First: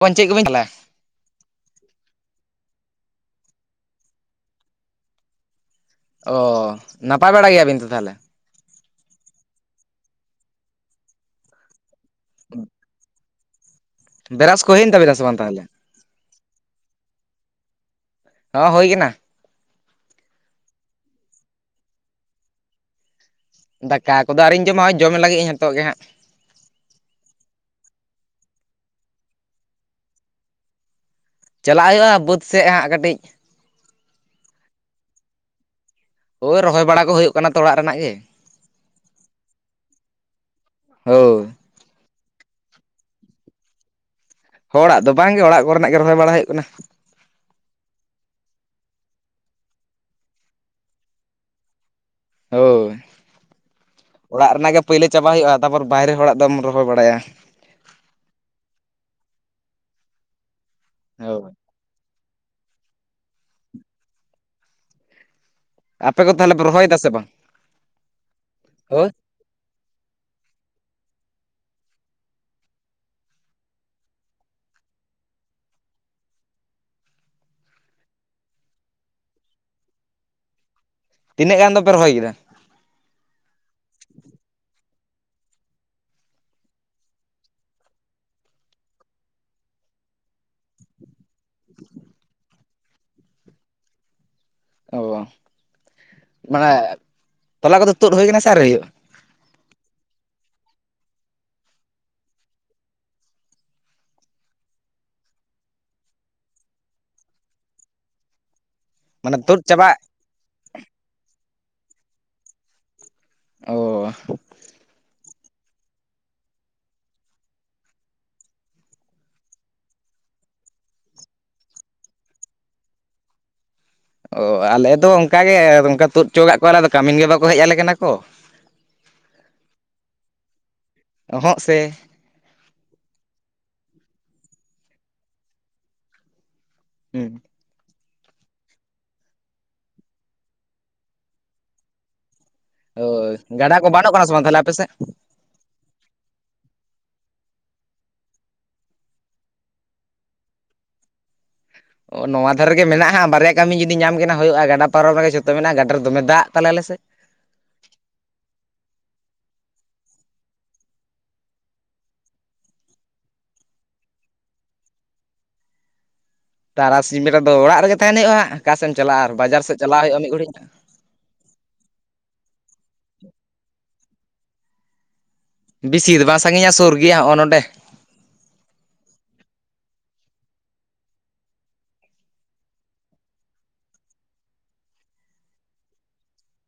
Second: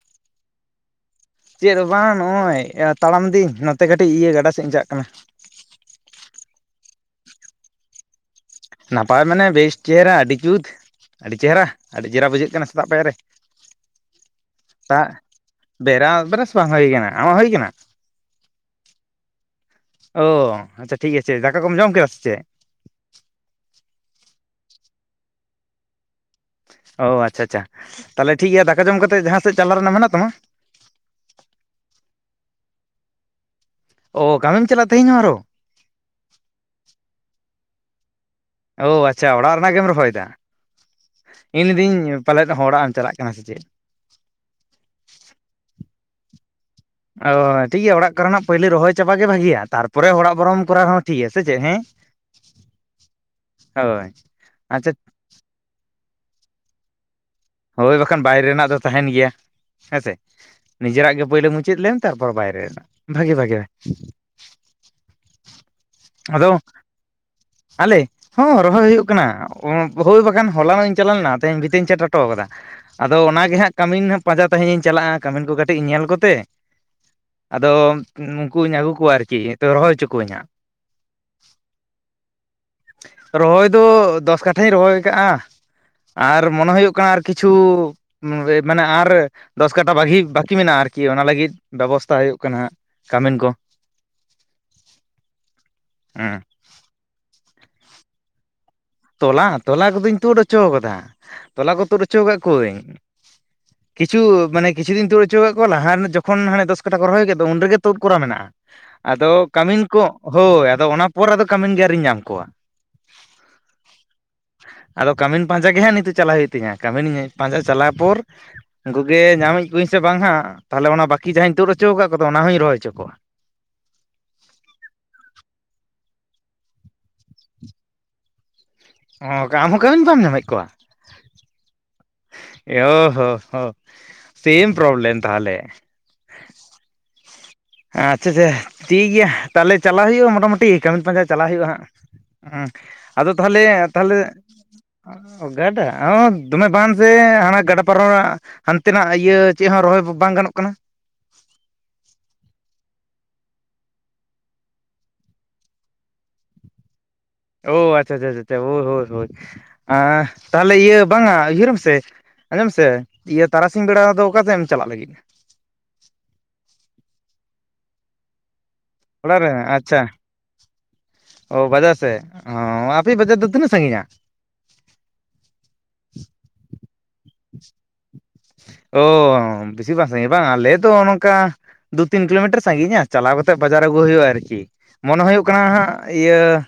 ᱚ ᱪᱮᱫ ᱜᱮᱵᱮᱱ ᱪᱟᱞᱟ ᱪᱮᱫ ᱦᱚᱸ ᱵᱟᱝ ᱱᱚᱜᱼᱚᱭ ᱛᱟᱲᱟᱢ ᱫᱟᱹᱧ, ᱱᱚᱛᱮ ᱠᱟᱹᱴᱤᱡ ᱤᱭᱟᱹ ᱜᱟᱰᱟ ᱥᱮᱫ ᱤᱧ ᱪᱟᱜ ᱠᱟᱱᱟ ᱾ ᱚᱻ ᱱᱟᱯᱟᱭ ᱵᱟᱲᱟ ᱜᱮᱭᱟᱵᱤᱱ ᱛᱚ ᱛᱟᱦᱞᱮ? ᱱᱟᱯᱟᱭ ᱢᱟᱱᱮ ᱵᱮᱥ ᱪᱮᱦᱨᱟ, ᱟᱹᱰᱤ ᱡᱩᱛ, ᱟᱹᱰᱤ ᱪᱮᱦᱨᱟ, ᱟᱹᱰᱤ ᱪᱮᱦᱨᱟ ᱵᱩᱡᱷᱟᱹᱜ ᱠᱟᱱᱟ ᱥᱮᱛᱟᱜ ᱯᱟᱭᱟᱨ ᱨᱮ ᱾ ᱵᱮᱨᱟᱥ ᱠᱚ ᱦᱩᱭᱮᱱ ᱛᱟᱵᱮᱱᱟ ᱥᱮ ᱵᱟᱝ ᱛᱟᱦᱞᱮ? ᱵᱮᱨᱟᱥ ᱵᱮᱨᱟᱥ ᱵᱟᱝ ᱦᱩᱭ ᱠᱟᱱᱟ᱾ ᱟᱢᱟᱜ ᱦᱩᱭ ᱠᱟᱱᱟ? ᱚ ᱦᱩᱭ ᱟᱠᱟᱱᱟ᱾ ᱚᱻ ᱟᱪᱪᱷᱟ ᱴᱷᱤᱠ ᱟᱪᱷᱮ, ᱫᱟᱠᱟ ᱠᱚᱢ ᱡᱚᱢ ᱠᱮᱫᱟ ᱥᱮ ᱪᱮᱫ? ᱫᱟᱠᱟ ᱠᱚᱫᱚ ᱟᱣᱨᱤᱧ ᱡᱚᱢᱟ, ᱦᱚᱸᱜᱼᱚᱭ ᱡᱚᱢ ᱞᱟᱹᱜᱤᱫ ᱤᱧ ᱱᱤᱛᱚᱜ ᱜᱮ ᱦᱟᱸᱜ ᱾ ᱚ ᱟᱪᱪᱷᱟ ᱟᱪᱪᱷᱟ ᱛᱟᱦᱚᱞᱮ ᱴᱷᱤᱠ ᱜᱮᱭᱟ᱾ ᱫᱟᱠᱟ ᱡᱚᱢ ᱠᱟᱛᱮᱫ ᱡᱟᱦᱟᱸ ᱥᱮᱫ ᱪᱟᱞᱟᱜ ᱨᱮᱱᱟᱜ ᱢᱮᱱᱟᱜ ᱛᱟᱢᱟ? ᱪᱟᱞᱟᱜ ᱦᱩᱭᱩᱜᱼᱟ, ᱵᱟᱹᱫᱽ ᱥᱮᱡ ᱦᱟᱸᱜ ᱠᱟᱹᱴᱤᱡ ᱾ ᱚ ᱠᱟᱹᱢᱤᱢ ᱪᱟᱞᱟᱜ ᱛᱮᱦᱮᱧ ᱦᱚᱸ ᱟᱨᱦᱚᱸ? ᱦᱳᱭ ᱨᱚᱦᱚᱭ ᱵᱟᱲᱟ ᱠᱚ ᱦᱩᱭᱩᱜ ᱠᱟᱱᱟ ᱛᱚ, ᱚᱲᱟᱜ ᱨᱮᱱᱟᱜ ᱜᱮ ᱾ ᱚᱸ, ᱟᱪᱪᱷᱟ ᱚᱲᱟᱜ ᱨᱮᱱᱟᱜ ᱜᱮᱢ ᱨᱚᱦᱚᱭᱮᱫᱟ ᱦᱳᱭ ᱤᱧ ᱞᱤᱭᱫᱤᱧ ᱯᱟᱞᱮᱫ ᱦᱚᱲᱟᱜ ᱮᱢ ᱪᱟᱞᱟᱜ ᱠᱟᱱᱟ ᱥᱮ ᱪᱮᱫ? ᱦᱚᱲᱟᱜ ᱫᱚ ᱵᱟᱝ ᱜᱮ ᱚᱲᱟᱜ ᱠᱚᱨᱮᱱᱟᱜ ᱜᱮ ᱨᱚᱦᱚᱭ ᱵᱟᱲᱟ ᱦᱩᱭᱩᱜ ᱠᱟᱱᱟ ᱾ ᱚ ᱴᱷᱤᱠ ᱜᱮᱭᱟ᱾ ᱚᱲᱟᱜ ᱠᱚᱨᱮᱱᱟᱜ ᱯᱩᱭᱞᱳ ᱨᱚᱦᱚᱭ ᱪᱟᱵᱟ ᱜᱮ ᱵᱷᱟᱜᱤᱭᱟ, ᱛᱟᱨᱯᱚᱨᱮ ᱦᱚᱲᱟᱜ ᱵᱚᱨᱚᱢ ᱠᱚᱨᱟᱣ ᱨᱮᱦᱚᱸ ᱴᱷᱤᱠ ᱜᱮᱭᱟ ᱥᱮ ᱪᱮᱫ ᱦᱮᱸ? ᱦᱳᱭ, ᱦᱳᱭ ᱚᱲᱟᱜ ᱨᱮᱱᱟᱜ ᱜᱮ ᱟᱪᱪᱷᱟ ᱯᱳᱭᱞᱳ ᱪᱟᱵᱟ ᱦᱩᱭᱩᱜᱼᱟ᱾ ᱛᱟᱨᱯᱚᱨ ᱵᱟᱭᱨᱮ ᱦᱚᱲᱟᱜ ᱫᱚᱢ ᱨᱚᱦᱚᱭ ᱵᱟᱲᱟᱭᱟ ᱾ ᱦᱳᱭ ᱵᱟᱠᱷᱟᱱ ᱵᱟᱭᱨᱮ ᱨᱮᱱᱟᱜ ᱫᱚ ᱛᱟᱦᱮᱱ ᱜᱮᱭᱟ᱾ ᱦᱮᱸᱥᱮ ᱱᱤᱡᱮᱨᱟᱜ ᱜᱮ ᱯᱳᱭᱞᱳ ᱦᱳᱭ ᱢᱩᱪᱟᱹᱫ ᱞᱮᱢ ᱾ ᱛᱟᱨᱯᱚᱨ ᱵᱟᱭᱨᱮ ᱨᱮᱱᱟᱜ ᱵᱷᱟᱹᱜᱤ ᱵᱷᱟᱹᱜᱤ ᱟᱯᱮ ᱠᱚ ᱟᱫᱚ ᱛᱟᱦᱚᱞᱮ ᱯᱮ ᱨᱚᱦᱚᱭᱮᱫᱟ ᱥᱮ ᱵᱟᱝ ᱟᱞᱮ ᱦᱚᱸ ᱨᱚᱦᱚᱭ ᱦᱩᱭᱩᱜ ᱦᱳᱭ ᱠᱟᱱᱟ ᱾ ᱚ ᱦᱳᱭ ᱵᱟᱠᱷᱟᱱ ᱦᱚᱞᱟ ᱱᱚᱜ ᱤᱧ ᱪᱟᱞᱟᱣ ᱞᱮᱱᱟ, ᱛᱮᱦᱮᱧ ᱵᱷᱤᱛᱟᱹᱧ ᱪᱟᱴᱟᱠ ᱴᱚ ᱠᱟᱫᱟ ᱟᱫᱚ ᱚᱱᱟᱜ ᱜᱮ ᱦᱟᱸᱜ ᱦᱚᱴᱚᱣ ᱠᱟᱫᱟ ᱟᱫᱚ ᱚᱱᱟᱜᱮ ᱱᱟᱜ ᱠᱟᱢᱤᱱ ᱯᱟᱸᱡᱟ ᱛᱮᱦᱤᱧᱤᱧ ᱪᱟᱞᱟᱜᱼᱟ᱾ ᱠᱟᱹᱢᱤᱱ ᱠᱚ ᱠᱟᱹᱴᱤᱡ ᱧᱮᱞ ᱠᱚᱛᱮ ᱟᱫᱚ ᱩᱱᱠᱩᱧ ᱟᱹᱜᱩ ᱠᱚᱣᱟ ᱟᱨᱠᱤ, ᱱᱤᱛᱳᱜ ᱨᱚᱦᱚᱭ ᱪᱚ ᱠᱩᱣᱟᱹᱧ ᱦᱟᱸᱜ ᱾ ᱛᱤᱱᱟᱹᱜ ᱜᱟᱱ ᱫᱚᱯᱮ ᱨᱚᱦᱚᱭ ᱠᱮᱫᱟ? ᱨᱚᱦᱚᱭ ᱫᱚ ᱫᱚᱥ ᱠᱟᱴᱷᱟᱧ ᱨᱚᱦᱚᱭ ᱠᱟᱜᱼᱟ ᱟᱨ ᱢᱚᱱᱮ ᱦᱩᱭᱩᱜ ᱠᱟᱱᱟ ᱟᱨ ᱠᱤᱪᱷᱩ ᱢᱟᱱᱮ ᱟᱨ ᱫᱚᱥ ᱠᱟᱴᱷᱟ ᱵᱟᱜᱷᱤ ᱵᱟᱠᱤ ᱢᱮᱱᱟᱜᱼᱟ ᱟᱨᱠᱤ ᱚᱱᱟ ᱞᱟᱹᱜᱤᱫ ᱾ ᱵᱮᱵᱚᱥᱛᱷᱟ ᱦᱩᱭᱩᱜ ᱠᱟᱱᱟ ᱠᱟᱹᱢᱤᱱ ᱠᱚ ᱾ ᱚ ᱢᱟᱱᱮ ᱛᱚᱞᱟ ᱠᱚᱫᱚ ᱛᱩᱫ ᱦᱩᱭ ᱠᱟᱱᱟ ᱥᱮ ᱟᱣᱨᱤ ᱦᱩᱭᱩᱜᱼᱟ? ᱛᱚᱞᱟ ᱛᱚᱞᱟ ᱠᱚᱫᱩᱧ ᱛᱩᱫ ᱦᱚᱪᱚ ᱠᱟᱫᱟ ᱛᱚᱞᱟ ᱠᱚ ᱛᱩᱫ ᱦᱚᱪᱚ ᱠᱟᱫ ᱠᱩᱣᱟᱹᱧ ᱾ ᱠᱤᱪᱷᱩ ᱢᱟᱱᱮ ᱠᱤᱪᱷᱩ ᱫᱩᱧ ᱛᱩᱫ ᱦᱚᱪᱚ ᱟᱠᱟᱫ ᱠᱚᱣᱟ ᱞᱟᱦᱟ ᱨᱮ ᱡᱚᱠᱷᱚᱱ ᱦᱟᱱᱮ ᱫᱚᱥ ᱠᱟᱴᱷᱟ ᱠᱚ ᱨᱚᱦᱚᱭ ᱠᱮᱫ ᱫᱚ ᱩᱱ ᱨᱮᱜᱮ ᱛᱩᱫ ᱠᱚᱨᱟ ᱢᱮᱱᱟᱜᱼᱟ ᱾ ᱟᱫᱚ ᱢᱟᱱᱮ ᱛᱩᱫ ᱠᱟᱹᱢᱤᱱ ᱪᱟᱵᱟᱜ ᱠᱚ ᱦᱳᱭ ᱟᱫᱚ ᱚᱱᱟ ᱯᱚᱨ ᱟᱫᱚ ᱠᱟᱹᱢᱤᱱ ᱜᱮ ᱟᱣᱨᱤᱧ ᱧᱟᱢ ᱠᱚᱣᱟ ᱾ ᱚ ᱾ ᱟᱫᱚ ᱠᱟᱹᱢᱤᱱ ᱯᱟᱸᱡᱟ ᱜᱮ ᱦᱟᱸᱜ ᱱᱤᱛᱳᱜ ᱪᱟᱞᱟᱜ ᱦᱩᱭᱩᱜ ᱛᱤᱧᱟ ᱠᱟᱹᱢᱤᱱ ᱯᱟᱸᱡᱟ ᱪᱟᱞᱟᱣ ᱯᱚᱨ ᱩᱱᱠᱩ ᱜᱮ ᱧᱟᱢᱮᱫ ᱠᱩᱣᱟᱹᱧ ᱥᱮ ᱵᱟᱝ ᱦᱟᱸᱜ ᱛᱟᱦᱚᱞᱮ ᱚᱱᱟ ᱵᱟᱠᱤ ᱡᱟᱦᱟᱧ ᱛᱩᱫ ᱦᱚᱪᱚ ᱠᱟᱫ ᱠᱚᱫᱚ ᱚᱱᱟ ᱦᱚᱧ ᱨᱚᱦᱚᱭ ᱪᱚ ᱠᱚᱣᱟ ᱾ ᱚ ᱟᱞᱮ ᱫᱚ ᱚᱝᱠᱟᱜᱮ ᱚᱱᱠᱟ ᱛᱩᱫ ᱫᱚ ᱠᱟᱜ ᱠᱚᱣᱟᱞᱮ ᱟᱫᱚ ᱠᱟᱹᱢᱤᱱ ᱜᱮ ᱵᱟᱠᱚ ᱦᱮᱡ ᱟᱞᱮ ᱠᱟᱱᱟ ᱠᱚ ᱾ ᱚ ᱟᱢᱦᱚᱸ ᱠᱟᱹᱢᱤᱱ ᱵᱟᱢ ᱧᱟᱢᱮᱫ ᱠᱚᱣᱟ? ᱚᱸᱦᱚᱜ ᱥᱮ ᱾ [inaudible] ᱦᱚ ᱦᱚ ᱥᱮᱢ ᱯᱨᱳᱵᱞᱮᱢ ᱛᱟᱦᱚᱞᱮ ᱾ [unintelligible] ᱟᱪᱪᱷᱟ ᱪᱷᱟ ᱴᱷᱤᱠ ᱜᱮᱭᱟ ᱛᱟᱦᱚᱞᱮ ᱪᱟᱞᱟᱣ ᱦᱩᱭᱩᱜᱼᱟ ᱢᱚᱴᱟᱢᱩᱴᱤ ᱠᱟᱹᱢᱤᱱ ᱯᱟᱸᱡᱟ ᱪᱟᱞᱟᱣ ᱦᱩᱭᱩᱜᱼᱟ ᱦᱟᱸᱜ, ᱟᱫᱚ ᱦᱳᱭ ᱜᱟᱰᱟ ᱛᱟᱦᱚᱞᱮ ᱠᱚ ᱵᱟᱱᱚᱜ ᱠᱟᱱᱟ ᱥᱮ ᱵᱟᱝ ᱛᱟᱦᱚᱞᱮ ᱟᱯᱮ ᱥᱮᱫ? ᱚ ᱜᱟᱰᱟ ᱦᱚᱻ ᱫᱚᱢᱮ ᱵᱟᱱ ᱥᱮ ᱦᱟᱱᱮ ᱜᱟᱰᱟ ᱯᱟᱨᱚᱢ [unintelligible] ᱦᱟᱱᱛᱮ ᱱᱟᱜ ᱤᱭᱟᱹ ᱪᱮᱫ ᱦᱚᱸ ᱨᱚᱦᱚᱭ ᱵᱟᱝ ᱜᱟᱱᱚᱜ ᱠᱟᱱᱟ᱾ ᱚ ᱱᱚᱣᱟ ᱫᱷᱟᱨᱮ ᱜᱮ ᱢᱮᱱᱟᱜᱼᱟ ᱦᱟᱸᱜ ᱵᱟᱨᱭᱟ ᱠᱟᱹᱢᱤ ᱡᱩᱫᱤ ᱧᱟᱢ ᱜᱮ ᱱᱟ ᱦᱩᱭᱩᱜᱼᱟ ᱜᱟᱰᱟ ᱯᱟᱨᱚᱢ ᱨᱮᱜᱮ ᱡᱷᱚᱛᱚ ᱢᱮᱱᱟᱜᱼᱟ, ᱜᱟᱰᱟ ᱨᱮ ᱫᱚᱢᱮ ᱫᱟᱜ ᱛᱟᱞᱮ ᱟᱞᱮ ᱥᱮᱫ, ᱳ ᱟᱪᱪᱷᱟ ᱟᱪᱪᱷᱟ ᱟᱪᱪᱷᱟ ᱦᱳᱭ ᱦᱳᱭ ᱦᱳᱭ ᱟᱸ ᱛᱟᱦᱚᱞᱮ ᱤᱭᱟᱹ ᱵᱟᱝᱼᱟ ᱩᱭᱦᱟᱹᱨ ᱢᱮᱥᱮ, ᱟᱸᱡᱚᱢ ᱢᱮᱥᱮ ᱤᱭᱟᱹ ᱛᱟᱨᱟᱥᱤᱧ ᱵᱮᱲᱟ ᱫᱚ ᱚᱠᱟ ᱛᱮᱢ ᱪᱟᱞᱟᱜ ᱞᱟᱹᱜᱤᱫ? ᱛᱟᱨᱟᱥᱤᱧ ᱵᱮᱲᱟ ᱫᱚ ᱚᱲᱟᱜ ᱨᱮᱜᱮ ᱛᱟᱦᱮᱱ ᱦᱩᱭᱩᱜᱼᱟ ᱦᱟᱸᱜ, ᱚᱠᱟ ᱥᱮᱫ ᱪᱟᱞᱟᱜᱼᱟ ᱟᱨ ᱚᱲᱟᱜ ᱨᱮ ᱵᱟᱡᱟᱨ ᱥᱮᱫ ᱟᱪᱪᱷᱟ ᱾ ᱪᱟᱞᱟᱜ ᱦᱩᱭᱩᱜᱼᱟ ᱢᱤᱫ ᱜᱷᱟᱹᱲᱤᱡ ᱚ ᱵᱟᱡᱟᱨ ᱥᱮᱫ ᱚ ᱟᱯᱮᱭᱟᱜ ᱵᱟᱡᱟᱨ ᱫᱚ ᱛᱤᱱᱟᱹᱜ ᱥᱟᱺᱜᱤᱧᱼᱟ? ᱵᱮᱥᱤ ᱫᱚ ᱵᱟᱝ ᱥᱟᱺᱜᱤᱧᱼᱟ ᱥᱩᱨ ᱜᱮᱭᱟ ᱦᱚᱜᱼᱚ ᱱᱚᱰᱮ᱾ ᱳᱻ ᱵᱤᱥᱤ ᱵᱟᱝ ᱥᱟᱺᱜᱤᱧᱼᱟ ᱵᱟᱝ ᱟᱞᱮ ᱫᱚ ᱱᱚᱜᱼᱚ ᱱᱚᱝᱠᱟ ᱫᱩ ᱛᱤᱱ ᱠᱤᱞᱳ ᱢᱤᱴᱟᱨ ᱥᱟᱺᱜᱤᱧᱼᱟ ᱪᱟᱞᱟᱣ ᱠᱟᱛᱮᱫ ᱵᱟᱡᱟᱨ ᱟᱹᱜᱩ ᱦᱩᱭᱩᱜᱼᱟ ᱟᱨᱠᱤ ᱾ ᱢᱚᱱᱮ ᱦᱩᱭᱩᱜ ᱠᱟᱱᱟ ᱦᱟᱸᱜ ᱤᱭᱟᱹ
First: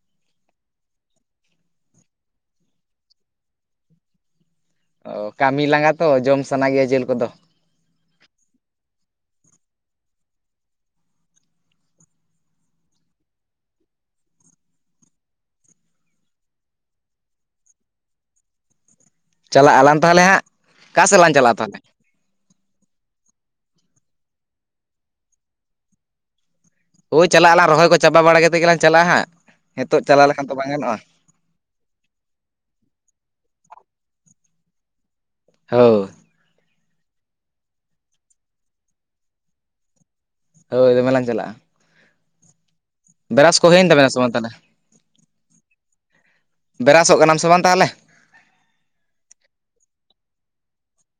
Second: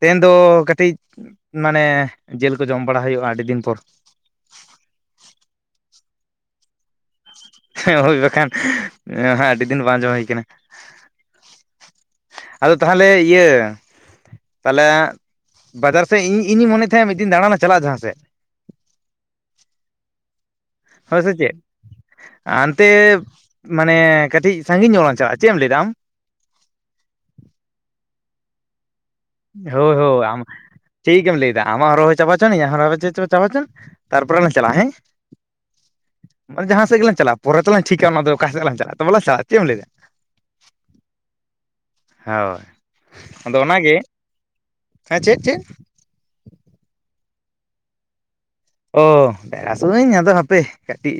ᱛᱮᱦᱮᱱ ᱫᱚ ᱠᱟᱹᱴᱤᱡ ᱢᱟᱱᱮ ᱡᱮᱞ ᱠᱚ ᱡᱚᱢ ᱵᱟᱲᱟ ᱦᱩᱭᱩᱜᱼᱟ ᱟᱹᱰᱤ ᱫᱤᱱ ᱯᱚᱨ᱾ ᱚ ᱠᱟᱹᱢᱤ ᱞᱟᱸᱜᱟ ᱛᱚ ᱡᱚᱢ ᱥᱟᱱᱟ ᱜᱮᱭᱟ ᱡᱮᱞ ᱠᱚᱫᱚ ᱾ [unintelligible] ᱦᱳᱭ ᱵᱟᱠᱷᱟᱱ ᱟᱹᱰᱤ ᱮ ᱦᱮᱸ ᱟᱹᱰᱤ ᱫᱤᱱ ᱵᱟᱝ ᱡᱚᱢ ᱦᱩᱭ ᱠᱟᱱᱟ᱾ ᱟᱫᱚ ᱛᱟᱦᱚᱞᱮ ᱤᱭᱟᱹ ᱛᱟᱦᱚᱞᱮ ᱵᱟᱡᱟᱨ ᱥᱮᱫ ᱤᱧ ᱤᱧᱤᱧ ᱢᱚᱱᱮᱭᱮᱫ ᱛᱟᱸᱦᱮᱫ ᱢᱤᱫ ᱫᱤᱱ ᱫᱟᱬᱟᱱ ᱞᱟᱝ ᱪᱟᱞᱟᱜᱼᱟ ᱡᱟᱦᱟᱸ ᱥᱮᱫ᱾ ᱪᱟᱞᱟᱜ ᱟᱞᱟᱝ ᱛᱟᱦᱞᱮ ᱦᱟᱸᱜ᱾ ᱚᱠᱟ ᱥᱮᱫ ᱦᱳᱭ ᱥᱮ ᱞᱟᱝ ᱪᱮᱫ ᱪᱟᱞᱟᱜᱼᱟ ᱛᱟᱦᱚᱞᱮ ᱦᱟᱱᱛᱮ ᱢᱟᱱᱮ ᱠᱟᱹᱴᱤᱡ ᱥᱟᱺᱜᱤᱧ ᱧᱚᱜ ᱞᱟᱝ ᱪᱟᱞᱟᱜᱼᱟ, ᱪᱮᱫ ᱮᱢ ᱞᱟᱹᱭᱮᱫᱟ ᱟᱢ? ᱦᱳᱭ ᱪᱟᱞᱟᱜ ᱟᱞᱟᱝ ᱨᱚᱦᱚᱭ ᱠᱚ ᱪᱟᱵᱟ ᱵᱟᱲᱟ ᱠᱟᱛᱮᱫ ᱜᱮ ᱞᱟᱝ ᱪᱟᱞᱟᱜᱼᱟ ᱦᱟᱸᱜ᱾ ᱦᱳᱭ ᱱᱤᱛᱚᱜ ᱦᱳᱭ ᱪᱟᱞᱟᱣ ᱟᱢ ᱞᱮᱠᱷᱟᱱ ᱛᱚ ᱵᱟᱝ ᱜᱟᱱᱚᱜᱼᱟ ᱴᱷᱤᱠ ᱮᱢ ᱞᱟᱹᱭ ᱫᱟ᱾ ᱟᱢᱟᱜ ᱦᱚᱸ ᱨᱚᱦᱚᱭ ᱪᱟᱵᱟ ᱦᱚᱪᱚᱱᱤᱡ ᱤᱧᱟᱜ [unintelligible] ᱪᱟᱵᱟ ᱦᱚᱪᱚᱱ ᱛᱟᱨ ᱯᱚᱨᱮ ᱞᱟᱝ ᱪᱟᱞᱟᱜᱼᱟ ᱦᱮᱸ᱾ [unintelligible] ᱢᱟᱱᱮ ᱡᱟᱦᱟᱸ ᱥᱮᱫ ᱜᱮᱞᱟᱝ ᱪᱟᱞᱟᱜ ᱯᱚᱨᱮ ᱛᱮᱞᱟᱝ ᱴᱷᱤᱠᱟ ᱚᱱᱟ ᱫᱚ ᱚᱠᱟ ᱥᱮᱫ ᱞᱟᱝ ᱪᱟᱞᱟᱜᱼᱟ, ᱛᱚᱵᱮ ᱞᱟᱝ ᱪᱟᱞᱟᱜᱼᱟ, ᱪᱮᱫ ᱮᱢ ᱞᱟᱹᱭ ᱮᱫᱟ? ᱦᱳᱭ ᱫᱚᱢᱮ ᱞᱟᱝ ᱪᱟᱞᱟᱜᱼᱟ᱾ ᱦᱳᱭ᱾ ᱟᱫᱚ ᱵᱮᱨᱟᱥ ᱠᱚ ᱦᱩᱭ ᱮᱱ ᱚᱱᱟᱜᱮ ᱛᱟᱵᱮᱱᱟ ᱥᱮ ᱵᱟᱝ ᱛᱟᱦᱚᱞᱮ‍? ᱦᱮᱸ ᱪᱮᱫ ᱪᱮᱫ, ᱵᱮᱨᱟᱥᱚᱜ ᱠᱟᱱᱟᱢ ᱥᱮ ᱵᱟᱝ ᱛᱟᱦᱚᱞᱮ? ᱚ ᱵᱮᱨᱟᱥᱚᱜ ᱤᱧ ᱟᱫᱚ ᱦᱟᱯᱮ ᱠᱟᱹᱴᱤᱡ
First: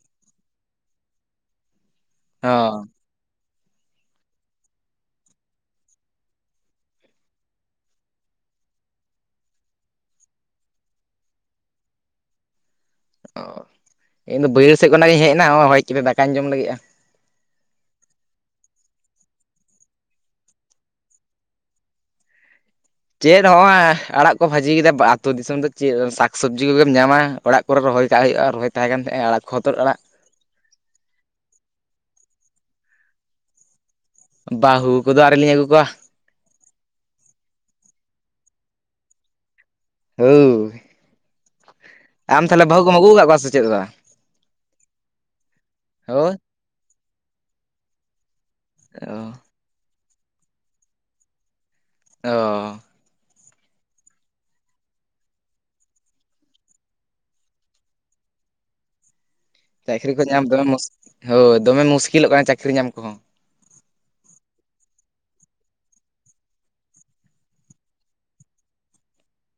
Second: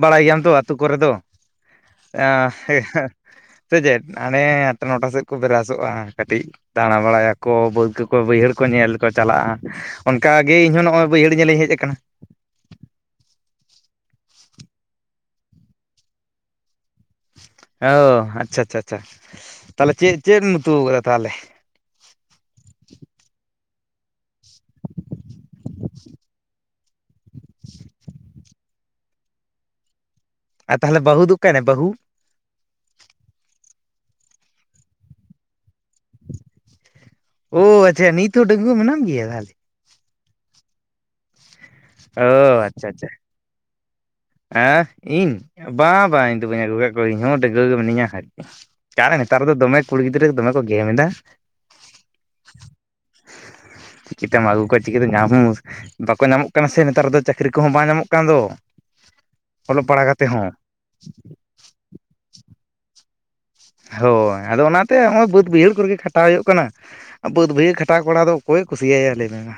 ᱵᱟᱲᱟᱭ ᱜᱮᱭᱟᱢ ᱛᱚ ᱟᱛᱳ ᱠᱚᱨᱮ ᱫᱚ ᱾ [unintelligible] ᱚ ᱥᱮ ᱪᱮᱫ ᱦᱟᱱᱮ ᱟᱴᱴᱟ ᱱᱚᱴᱟ ᱥᱮᱫ ᱠᱚ ᱵᱮᱨᱟᱥᱚᱜᱼᱟ, ᱠᱟᱹᱴᱤᱡ ᱫᱟᱬᱟ ᱵᱟᱲᱟᱭᱟᱠᱚ ᱵᱟᱹᱫᱽ ᱠᱚᱠᱚ ᱵᱟᱹᱭᱦᱟᱹᱲ ᱠᱚ ᱧᱮᱞ ᱠᱚ ᱪᱟᱞᱟᱜᱼᱟ ᱚᱱᱠᱟ ᱜᱮ ᱤᱧ ᱦᱚᱸ ᱱᱚᱜᱼᱚᱭ ᱵᱟᱹᱭᱦᱟᱹᱲ ᱧᱮᱞ ᱤᱧ ᱦᱮᱡ ᱟᱠᱟᱱᱟ ᱾ ᱚ, ᱤᱧ ᱫᱚ ᱵᱟᱹᱭᱦᱟᱹᱲ ᱥᱮᱫ ᱠᱷᱚᱱᱟᱜ ᱜᱮᱧ ᱦᱮᱡ ᱮᱱᱟ ᱦᱚᱜᱼᱚᱭ ᱦᱮᱡ ᱠᱟᱛᱮᱫ ᱫᱟᱠᱟᱧ ᱡᱚᱢ ᱞᱟᱹᱜᱤᱫᱼᱟ ᱾ ᱚ ᱟᱪᱪᱷᱟ ᱟᱪᱪᱷᱟ ᱟᱪᱪᱷᱟ, ᱛᱟᱦᱚᱞᱮ ᱪᱮᱫ ᱪᱮᱫ ᱮᱢ ᱩᱛᱩ ᱟᱠᱟᱫᱟ ᱛᱟᱦᱚᱞᱮ? ᱪᱮᱫ ᱦᱚᱶᱟ ᱟᱲᱟᱜ ᱠᱚ ᱵᱷᱟᱡᱤ ᱟᱠᱟᱫᱟ ᱟᱛᱳ ᱫᱤᱥᱚᱢ ᱫᱚ ᱪᱮᱫ ᱥᱟᱠ ᱥᱚᱵᱽᱡᱤ ᱠᱚᱜᱮᱢ ᱧᱟᱢᱟ ᱚᱲᱟᱜ ᱠᱚᱨᱮ ᱨᱚᱦᱚᱭ ᱠᱟᱜ ᱦᱩᱭᱩᱜᱼᱟ ᱨᱚᱦᱚᱭ ᱛᱟᱦᱮᱸ ᱠᱟᱱ ᱛᱟᱦᱮᱸᱜᱼᱟ ᱟᱲᱟᱜ ᱦᱚᱛᱚᱫ ᱟᱲᱟᱜ ᱾ ᱟᱨ ᱛᱟᱦᱚᱞᱮ ᱵᱟᱹᱦᱩ ᱫᱚ ᱚᱠᱚᱭ ᱱᱟᱭ ᱵᱟᱹᱦᱩ? ᱵᱟᱹᱦᱩ ᱠᱚᱫᱚ ᱟᱣᱨᱤ ᱞᱤᱧ ᱟᱹᱜᱩ ᱠᱚᱣᱟ ᱾ ᱳ ᱟᱪᱪᱷᱟ ᱱᱤᱛ ᱦᱚᱸ ᱰᱟᱺᱜᱩᱣᱟᱹ ᱢᱮᱱᱟᱢ ᱜᱮᱭᱟ ᱛᱟᱦᱚᱞᱮ? ᱦᱟᱹᱳᱭ ᱾ ᱚ ᱟᱢ ᱛᱟᱦᱚᱞᱮ ᱵᱟᱹᱦᱩ ᱟᱪᱪᱷᱟ ᱠᱚᱢ ᱟᱹᱜᱩ ᱟᱪᱪᱷᱟ ᱟᱠᱟᱫ ᱠᱚᱣᱟ ᱥᱮ ᱪᱮᱫ? [unintelligible] ᱦᱮᱸ ᱤᱧ ᱵᱟᱝ ᱵᱟᱝ ᱦᱳᱭ ᱤᱧ ᱫᱚ ᱵᱟᱹᱧ ᱟᱹᱜᱩ ᱟᱠᱟᱫ ᱠᱚᱣᱟ ᱤᱧ ᱦᱚᱸ ᱰᱟᱺᱜᱟᱹᱣᱟᱹ ᱜᱮ ᱢᱤᱱᱟᱹᱧᱟ ᱚᱠᱟ ᱨᱮ ᱚ ᱱᱮᱛᱟᱨ ᱫᱚᱢᱮ ᱠᱩᱲᱤ ᱜᱤᱫᱽᱨᱟᱹ ᱫᱚᱢᱮ ᱠᱚ ᱜᱷᱮᱢ ᱮᱫᱟ ᱾ [inaudible] ᱚ ᱪᱤᱠᱟᱹ ᱛᱮᱢ ᱟᱹᱜᱩ ᱠᱚᱣᱟ ᱪᱤᱠᱟᱹ ᱛᱮ ᱧᱟᱢ ᱦᱚᱸ ᱢᱩᱥ ᱵᱟᱠᱚ ᱧᱟᱢᱚᱜ ᱠᱟᱱᱟ ᱥᱮ ᱱᱮᱛᱟᱨ ᱫᱚ ᱪᱟᱹᱠᱨᱤ ᱠᱚᱦᱚᱸ ᱵᱟᱝ ᱧᱟᱢᱚᱜ ᱠᱟᱱ ᱫᱚ ᱾ ᱪᱟᱹᱠᱨᱤ ᱠᱚ ᱧᱟᱢ ᱫᱚᱢᱮ ᱢᱳᱥ ᱦᱳᱭ ᱫᱚᱢᱮ ᱢᱩᱥᱠᱤᱞᱚᱜ ᱠᱟᱱᱟ ᱪᱟᱹᱠᱨᱤ ᱧᱟᱢ ᱠᱚᱦᱚᱸ ᱾ ᱦᱳᱭ ᱟᱫᱚ ᱚᱱᱟ ᱛᱮ ᱦᱚᱜᱼᱚᱭ ᱵᱟᱹᱫᱽ ᱵᱟᱹᱭᱦᱟᱹᱲ ᱠᱚᱨᱮ ᱜᱮ ᱠᱷᱟᱴᱟᱣ ᱦᱩᱭᱩᱜ ᱠᱟᱱᱟ ᱾ ᱵᱟᱹᱫᱽ ᱵᱟᱹᱭᱦᱟᱹᱲ ᱠᱷᱟᱴᱟᱜ ᱠᱚᱲᱟ ᱫᱚ ᱚᱠᱚᱭ ᱠᱩᱥᱤᱭᱟᱭᱟ ᱞᱟᱹᱭ ᱢᱮ ᱢᱟ?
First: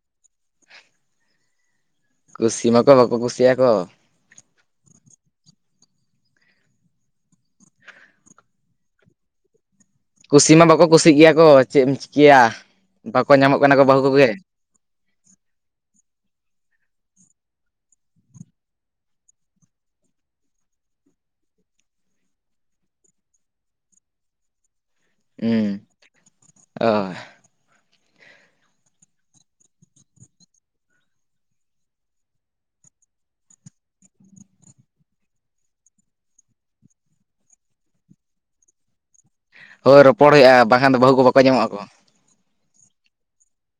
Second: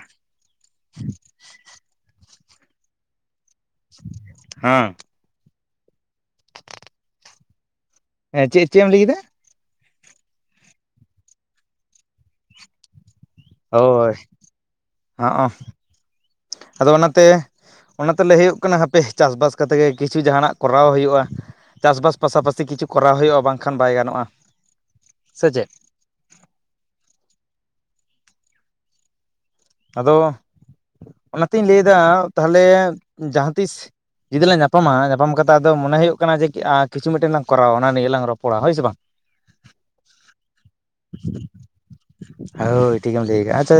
ᱠᱩᱥᱤ ᱢᱟ ᱠᱚ ᱵᱟᱠᱚ ᱠᱩᱥᱤᱭᱟᱠᱚ ᱾ ᱦᱮᱸ, ᱦᱮᱸ ᱪᱮᱫ ᱪᱮᱫ ᱮᱢ ᱞᱟᱹᱭ ᱠᱮᱫᱟ? ᱠᱩᱥᱤ ᱢᱟ ᱵᱟᱠᱚ ᱠᱩᱥᱤᱜ ᱜᱮᱭᱟ ᱠᱚ, ᱪᱮᱫ ᱮᱢ ᱪᱤᱠᱟᱹᱭᱟ᱾ ᱵᱟᱠᱚ ᱧᱟᱢᱚᱜ ᱠᱟ ᱦᱳᱭ, ᱦᱚᱸᱜ-ᱚᱸ᱾ ᱟᱫᱚ ᱚᱱᱟᱛᱮ ᱚᱱᱟ ᱛᱮ ᱞᱟᱹᱭ ᱦᱩᱭᱩᱜ ᱠᱟᱱᱟ ᱦᱟᱯᱮ ᱪᱟᱥᱼᱵᱟᱥ ᱠᱟᱛᱮ ᱜᱮ ᱠᱤᱪᱷᱩ ᱡᱟᱦᱟᱸᱱᱟᱜ ᱠᱚᱨᱟᱣ ᱦᱩᱭᱩᱜᱼᱟ ᱾ ᱪᱟᱥᱼᱵᱟᱥ ᱯᱟᱥᱟᱼᱯᱟᱥᱤ ᱠᱤᱪᱷᱩ ᱠᱚᱨᱟᱣ ᱦᱩᱭᱩᱜᱼᱟ, ᱵᱟᱝᱠᱷᱟᱱ ᱵᱟᱭ ᱜᱟᱱᱚᱜᱼᱟ᱾ ᱥᱮ ᱪᱮᱫ ᱩᱸᱻ, [unintelligible] ᱟᱫᱚ ᱚᱱᱟ ᱛᱤᱧ ᱞᱟᱹᱭ ᱫᱟ ᱛᱟᱦᱞᱮ ᱡᱟᱦᱟ ᱛᱤᱥ ᱡᱩᱫᱤ ᱞᱟᱝ ᱧᱟᱯᱟᱢᱟ, ᱧᱟᱯᱟᱢ ᱠᱟᱛᱮ ᱟᱫᱚ ᱢᱚᱱᱮ ᱦᱩᱭᱩᱜ ᱠᱟᱱᱟ ᱡᱮ ᱠᱤᱪᱷᱩ ᱢᱤᱫᱴᱟᱹᱱ ᱞᱟᱝ ᱠᱚᱨᱟᱣᱟ ᱾ ᱚᱱᱟ ᱱᱤᱭᱟᱹ ᱞᱟᱝ ᱨᱚᱯᱚᱲᱟ ᱦᱳᱭ ᱥᱮ ᱵᱟᱝ? ᱦᱳᱭ ᱨᱚᱯᱚᱲ ᱦᱩᱭᱩᱜᱼᱟ ᱵᱟᱝᱠᱷᱟᱱ ᱫᱚ ᱵᱟᱦᱩ ᱠᱚ ᱵᱟᱠᱚ ᱧᱟᱢᱚᱜᱼᱟ ᱠᱚ᱾ ᱦᱳᱭ ᱴᱷᱤᱠᱮᱢ ᱞᱟᱹᱭ ᱠᱟᱜ-ᱟ ᱟᱪᱪᱷᱟ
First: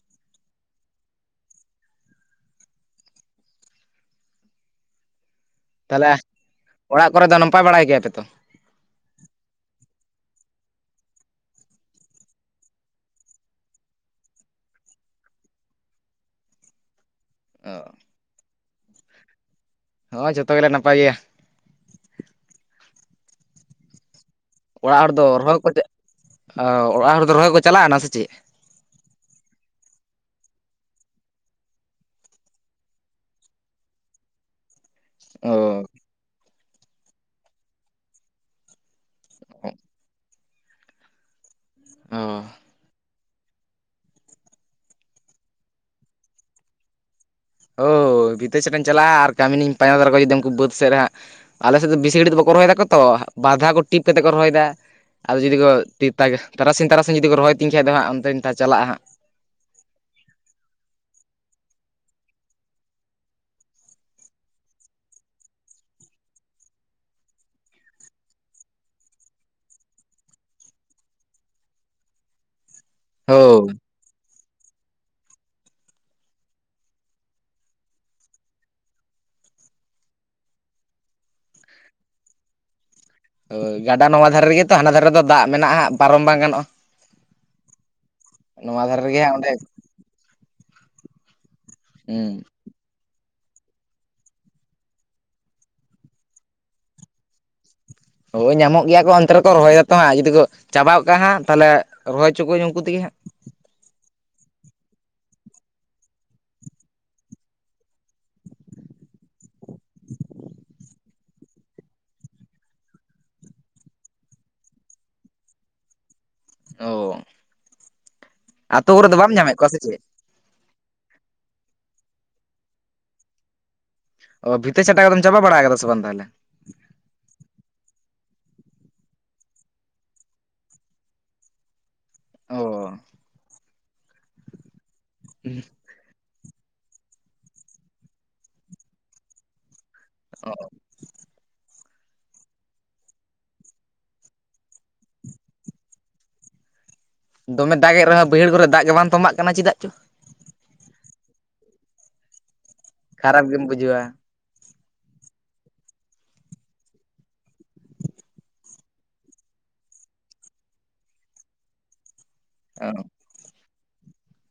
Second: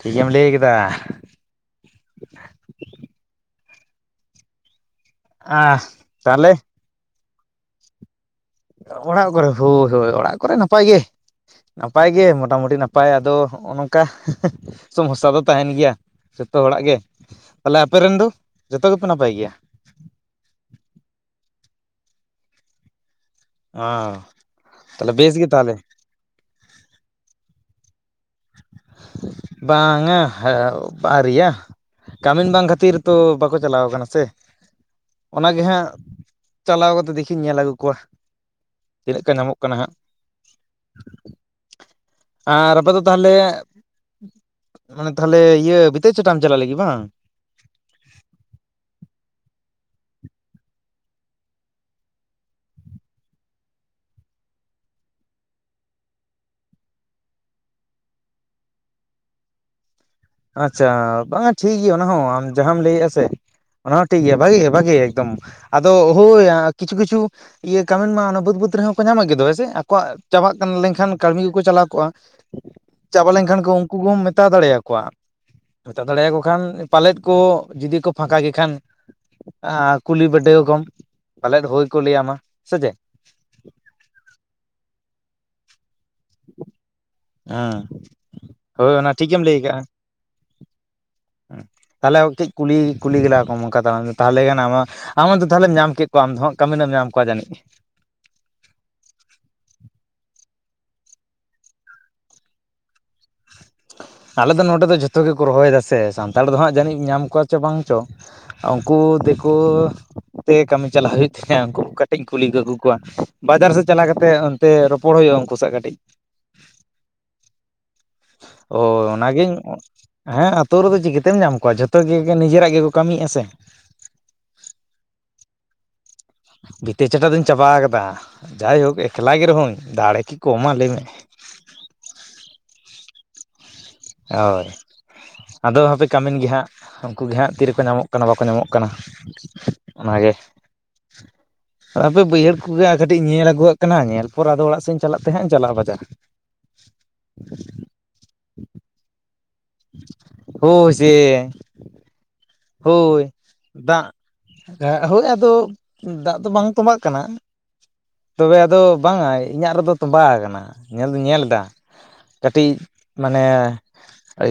ᱴᱷᱤᱠᱮᱢ ᱞᱟᱹᱭ ᱠᱮᱫᱟ ᱟᱦ ᱛᱟᱦᱚᱞᱮ ᱛᱟᱦᱞᱮ ᱚᱲᱟᱜ ᱠᱚᱨᱮ ᱫᱚ ᱱᱟᱯᱟᱭ ᱵᱟᱲᱟᱭ ᱜᱮᱭᱟᱭ ᱯᱮ ᱛᱚ? ᱚᱲᱟᱜ ᱠᱚᱨᱮ, ᱦᱳᱭ ᱦᱳᱭ ᱚᱲᱟᱜ ᱠᱚᱨᱮ ᱱᱟᱯᱟᱭ ᱜᱮ ᱾ ᱱᱟᱯᱟᱭ ᱜᱮ ᱢᱚᱴᱟᱢᱩᱴᱤ ᱱᱟᱯᱟᱭ ᱟᱫᱚ ᱦᱚᱸᱜᱼᱚ ᱱᱚᱝᱠᱟ᱾ ᱥᱚᱢᱚᱥᱥᱟ ᱫᱚ ᱛᱟᱦᱮᱸᱱ ᱜᱮᱭᱟ, ᱡᱚᱛᱚ ᱦᱚᱲᱟᱜ ᱜᱮ᱾ ᱛᱟᱦᱞᱮ ᱟᱯᱮ ᱨᱮᱱ ᱫᱚ ᱡᱚᱛᱚ ᱜᱮᱯᱮ ᱱᱟᱯᱟᱭ ᱜᱮᱭᱟ? ᱦᱚᱸ ᱡᱚᱛᱚ ᱜᱮᱞᱮ ᱱᱟᱯᱟᱭ ᱜᱮᱭᱟ ᱚᱸᱻ ᱚᱲᱟᱜ ᱦᱚᱲ ᱫᱚ ᱨᱚᱦᱚᱭ ᱠᱚ ᱪᱟ ᱟᱻ ᱚᱲᱟᱜ ᱦᱚᱲ ᱫᱚ ᱨᱚᱦᱚᱭ ᱠᱚ ᱪᱟᱞᱟᱜ ᱮᱱᱟ ᱥᱮ ᱪᱮᱫ? ᱵᱟᱝ‌-ᱟ [unintelligible] ᱟᱹᱣᱨᱤᱭᱟ ᱠᱟᱹᱢᱤᱱ ᱵᱟᱝ ᱠᱷᱟᱹᱛᱤᱨ ᱛᱚ ᱵᱟᱠᱚ ᱪᱟᱞᱟᱣ ᱠᱟᱱᱟ ᱥᱮ ᱾ ᱚᱱᱟᱜᱮ ᱚ ᱦᱟᱸᱜ ᱪᱟᱞᱟᱣ ᱠᱟᱛᱮᱫ ᱫᱮᱠᱷᱤᱧ ᱧᱮᱞ ᱟᱹᱜᱩ ᱠᱚᱣᱟ ᱛᱤᱱᱟᱹᱜ ᱠᱚ ᱧᱟᱢᱚᱜ ᱠᱟᱱᱟ ᱦᱟᱸᱜ ᱚ ᱾ ᱟᱨ ᱟᱯᱮ ᱫᱚ ᱛᱟᱦᱚᱸᱞᱮ ᱢᱟᱱᱮ ᱛᱟᱦᱚᱸᱞᱮ ᱤᱭᱟᱹ ᱵᱷᱤᱛᱟᱹ ᱪᱷᱟᱴᱟᱣ ᱮᱢ ᱪᱟᱞᱟᱜ ᱞᱟᱹᱜᱤᱫ ᱵᱟᱝ᱾ ᱦᱳᱭ ᱵᱷᱤᱛᱟᱹ ᱪᱷᱟᱴᱟᱧ ᱪᱟᱞᱟᱜᱼᱟ ᱟᱨ ᱠᱟᱹᱢᱤᱱᱤᱧ ᱯᱟᱸᱡᱟ ᱛᱟᱨᱟ ᱠᱚᱣᱟ ᱡᱩᱫᱤ ᱩᱝᱠᱩ ᱵᱟᱹᱫᱽ ᱥᱮᱜ ᱨᱮ ᱦᱟᱸᱜ ᱟᱞᱮ ᱥᱮᱫ ᱫᱚ ᱵᱤᱥᱤ ᱜᱷᱟᱹᱲᱤᱡ ᱫᱚ ᱵᱟᱠᱚ ᱨᱚᱦᱚᱭᱮᱫᱟ ᱠᱚ ᱛᱚ᱾ᱵᱟᱨ ᱫᱷᱟᱣ ᱠᱚ ᱴᱤᱯ ᱠᱟᱛᱮ ᱠᱚ ᱨᱚᱦᱚᱭᱮᱫᱟ ᱾ ᱟᱨ ᱡᱩᱫᱤ ᱠᱚ [unintelligible] ᱛᱟᱜᱮ ᱛᱟᱨᱟᱥᱤᱧ ᱛᱟᱨᱟᱥᱤᱧ ᱡᱩᱫᱤ ᱠᱚ ᱨᱚᱦᱚᱭ ᱛᱤᱧ ᱠᱷᱟᱡ ᱫᱚ ᱦᱟᱸᱜ, ᱚᱱᱛᱮᱧ ᱪᱟᱞᱟᱜᱼᱟ ᱦᱟᱸᱜ᱾ ᱟᱪᱪᱷᱟ ᱵᱟᱝᱟ ᱴᱷᱤᱠ ᱜᱮᱭᱟ ᱚᱱᱟ ᱦᱚᱸ, ᱟᱢ ᱡᱟᱦᱟᱸᱢ ᱞᱟᱹᱭᱮᱜ-ᱟ ᱥᱮ, ᱚᱱᱟ ᱦᱚᱸ ᱴᱷᱤᱠ ᱜᱮᱭᱟ, ᱵᱷᱟᱹᱜᱤ ᱜᱮ ᱵᱷᱟᱹᱜᱤ ᱜᱮ ᱮᱠᱫᱚᱢ ᱟᱫᱚ ᱦᱳᱭ ᱠᱤᱪᱷᱩ ᱠᱤᱪᱷᱩ ᱤᱭᱟᱹ ᱠᱟᱹᱢᱤᱱ ᱢᱟ ᱚᱱᱟ ᱵᱟᱹᱫᱽ ᱵᱟᱹᱫᱽ ᱨᱮᱦᱚᱸ ᱠᱚ ᱧᱟᱢᱚᱜ ᱜᱮᱫᱚ ᱦᱮᱸ ᱥᱮ? ᱟᱠᱚᱣᱟᱜ ᱪᱟᱵᱟᱜ ᱠᱟᱱ, ᱞᱮᱝᱠᱷᱟᱱ ᱠᱟᱲᱢᱤ ᱜᱮᱠᱚ ᱪᱟᱞᱟᱣ ᱠᱚᱜ-ᱟ ᱾ ᱪᱟᱵᱟ ᱞᱮᱱᱠᱷᱟᱱ ᱦᱳᱭ ᱠᱚ, ᱩᱱᱠᱩ ᱠᱚᱢ ᱢᱮᱛᱟ ᱫᱟᱲᱮᱭᱟᱠᱚᱣᱟ᱾ ᱦᱟᱛᱟᱣ ᱫᱟᱲᱮᱭᱟᱠᱚ ᱠᱷᱟᱱ ᱯᱟᱞᱮᱫ ᱠᱚ ᱡᱩᱫᱤ ᱠᱚ ᱯᱷᱟᱸᱠᱟ ᱜᱮ ᱠᱷᱟᱱ, ᱟᱻ ᱠᱩᱞᱤ ᱵᱤᱰᱟᱹᱣ ᱠᱚᱢ ᱯᱟᱞᱮᱫ ᱦᱳᱭ ᱠᱚ ᱞᱟᱹᱭᱟᱢᱟ ᱥᱮ ᱪᱮᱫ᱾ ᱦᱳᱭ ᱜᱟᱰᱟ ᱱᱚᱣᱟ ᱫᱷᱟᱨᱮ ᱨᱮᱜᱮ ᱛᱚ ᱦᱟᱱᱟ ᱫᱷᱟᱨᱮ ᱨᱮᱫᱚ ᱫᱟᱜ ᱢᱮᱱᱟᱜᱼᱟ ᱦᱟᱸᱜ ᱯᱟᱨᱚᱢ ᱵᱟᱝ ᱜᱟᱱᱚᱜᱼᱟ ᱾ ᱦᱮᱸ [unintelligible] ᱦᱳᱭ ᱫᱷᱟᱨᱮ ᱚᱱᱟ ᱨᱮᱜᱮ ᱦᱟᱸᱜ ᱴᱷᱤᱠᱮᱢ ᱚᱸᱰᱮ ᱞᱟᱹᱭ ᱠᱟᱜᱼᱟ᱾ ᱛᱟᱦᱚᱞᱮ ᱦᱩᱸ [unintelligible] ᱠᱩᱞᱤ ᱠᱩᱞᱤ ᱜᱮᱞᱟ ᱠᱚᱢ ᱱᱚᱝᱠᱟ ᱫᱟᱬᱟᱱ [inaudible] ᱛᱟᱦᱚᱞᱮ ᱠᱷᱟᱱ ᱟᱢᱟᱜ ᱟᱢ ᱟᱫᱚ ᱛᱟᱦᱚᱸᱞᱮ ᱧᱟᱢ ᱠᱮᱫ ᱠᱚᱣᱟ ᱟᱢ ᱫᱚ ᱦᱟᱸᱜ ᱠᱟᱹᱢᱤ ᱱᱮᱢ ᱧᱟᱢ ᱠᱚᱣᱟ ᱡᱟᱹᱱᱤᱡᱽ᱾ ᱦᱳᱭ ᱧᱟᱢᱚᱜ ᱜᱮᱭᱟ ᱠᱚ ᱚᱱᱛᱮ ᱨᱮᱠᱚ ᱨᱚᱦᱚᱭᱮᱫᱟ ᱛᱚ ᱦᱟᱸᱜ ᱡᱩᱫᱤ ᱠᱚ ᱪᱟᱵᱟ ᱜᱚᱫ ᱠᱟᱜ ᱦᱟᱸᱜ, ᱛᱟᱦᱚᱞᱮ ᱨᱚᱦᱚᱭ ᱦᱚᱪᱚ ᱠᱩᱣᱟᱹᱧ ᱩᱝᱠᱩ ᱛᱮᱜᱮ ᱦᱟᱸᱜ ᱾ ᱟᱞᱮ ᱫᱚ ᱱᱚᱸᱰᱮ ᱫᱚ ᱡᱷᱚᱛᱚ ᱜᱮᱠᱚ ᱨᱚᱦᱚᱭ ᱮᱫᱟ ᱥᱮ, ᱥᱟᱱᱛᱟᱞ ᱠᱚᱫᱚ ᱦᱟᱸᱜ ᱡᱟᱹᱱᱤᱡ ᱧᱟᱢ ᱠᱚᱣᱟ ᱪᱚ ᱵᱟᱝ ᱪᱚ᱾ ᱩᱝᱠᱩ ᱫᱤᱠᱩ ᱛᱮ ᱜᱮ ᱠᱟᱹᱢᱤ ᱪᱟᱞᱟᱜ ᱦᱩᱭᱩᱜ ᱦᱮᱸ ᱩᱱᱠᱩ ᱠᱟᱹᱴᱤᱡ ᱤᱧ ᱠᱩᱞᱤ ᱜᱟᱜᱩ ᱠᱚᱣᱟ, ᱵᱟᱡᱟᱨ ᱥᱮᱫ ᱪᱟᱞᱟᱣ ᱠᱟᱛᱮ ᱚᱱᱛᱮ ᱨᱚᱯᱚᱲ ᱦᱳᱭᱳᱜ-ᱟ ᱩᱱᱠᱩ ᱥᱟᱜ ᱠᱟᱹᱴᱤᱡ᱾ ᱳ, ᱦᱳᱭ ᱚᱱᱟ ᱜᱤᱧ ᱧᱟᱢᱮᱫ ᱠᱚᱣᱟ ᱥᱮ ᱪᱮᱫ ᱦᱮᱸ ᱟᱹᱛᱩ ᱨᱮᱫᱚ ᱪᱤᱠᱟᱹᱛᱮᱢ ᱧᱟᱢ ᱠᱚᱣᱟ ᱾ ᱡᱷᱚᱛᱚ ᱜᱮ ᱱᱤᱡᱮᱨᱟᱜ ᱜᱮᱠᱚ ᱠᱟᱹᱢᱤᱭᱮᱜᱼᱟ ᱥᱮ ᱾ ᱳ ᱵᱷᱤᱛᱟᱹ ᱪᱟᱴᱟ ᱠᱚᱫᱚᱢ ᱪᱟᱵᱟ ᱵᱟᱲᱟ ᱟᱠᱟᱫᱟ ᱥᱮ ᱵᱟᱝ ᱛᱟᱦᱚᱞᱮ? ᱵᱷᱤᱛᱟᱹ ᱪᱷᱟᱴᱟ ᱫᱩᱧ ᱪᱟᱵᱟ ᱟᱠᱟᱫᱟ ᱡᱟᱭᱦᱳᱠ ᱮᱠᱞᱟ ᱜᱮ ᱨᱮᱦᱚᱧ ᱫᱟᱲᱮ ᱠᱤ ᱠᱚᱢᱟ ᱞᱟᱹᱭ ᱢᱮ ᱳᱻ ᱦᱳᱭ ᱟᱫᱚ ᱦᱟᱯᱮ ᱠᱟᱹᱢᱤᱱ ᱜᱮ ᱦᱟᱸᱜ ᱾ ᱩᱱᱠᱩ ᱜᱮ ᱦᱟᱸᱜ ᱛᱤᱨᱮᱠᱚ ᱧᱟᱢᱚᱜ ᱠᱟᱱᱟ ᱵᱟᱠᱚ ᱧᱟᱢᱚᱜ ᱠᱟᱱᱟ ᱚᱱᱟᱜᱮ ᱾ ᱚ ᱦᱟᱯᱮ ᱵᱟᱹᱭᱦᱟᱹᱲ ᱠᱚᱜᱮ ᱦᱟᱸᱜ ᱠᱟᱹᱴᱤᱡ ᱤᱧ ᱧᱮᱞ ᱟᱹᱜᱩᱣᱟᱜ ᱠᱟᱱᱟ, ᱧᱮᱞ ᱯᱚᱨ ᱟᱫᱚ ᱚᱲᱟᱜ ᱥᱮᱫ ᱤᱧ ᱪᱟᱞᱟᱜ ᱛᱮᱦᱟᱸᱜ ᱤᱧ ᱪᱟᱞᱟᱜᱼᱟ ᱵᱟᱡᱟᱨ ᱾ [inaudible] ᱫᱚᱢᱮ ᱫᱟᱜᱮᱜ ᱨᱮᱦᱚᱸ ᱵᱟᱹᱭᱦᱟᱹᱲ ᱠᱚᱨᱮ ᱫᱟᱜ ᱜᱮ ᱵᱟᱝ ᱛᱚᱢᱵᱟᱜ ᱠᱟᱱᱟ ᱪᱮᱫᱟᱜ? ᱪᱚ ᱦᱳᱭ ᱥᱮ ᱾ ᱦᱳᱭ ᱠᱷᱟᱨᱟᱯ ᱜᱮᱢ ᱵᱩᱡᱷᱟᱹᱣᱟ ᱫᱟᱜ, ᱦᱳᱭ ᱟᱫᱚ ᱫᱟᱜ ᱫᱚ ᱵᱟᱝ ᱛᱚᱵᱟᱜ ᱠᱟᱱᱟ ᱾ ᱛᱚᱵᱮ ᱟᱫᱚ ᱵᱟᱝᱟ ᱤᱧᱟᱹᱜ ᱨᱮᱫᱚ ᱛᱚᱸᱵᱟ ᱟᱠᱟᱱᱟ ᱧᱮᱞ ᱫᱩᱸᱧ ᱧᱮᱞ ᱮᱫᱟ ᱠᱟᱹᱴᱤᱡ ᱢᱟᱱᱮ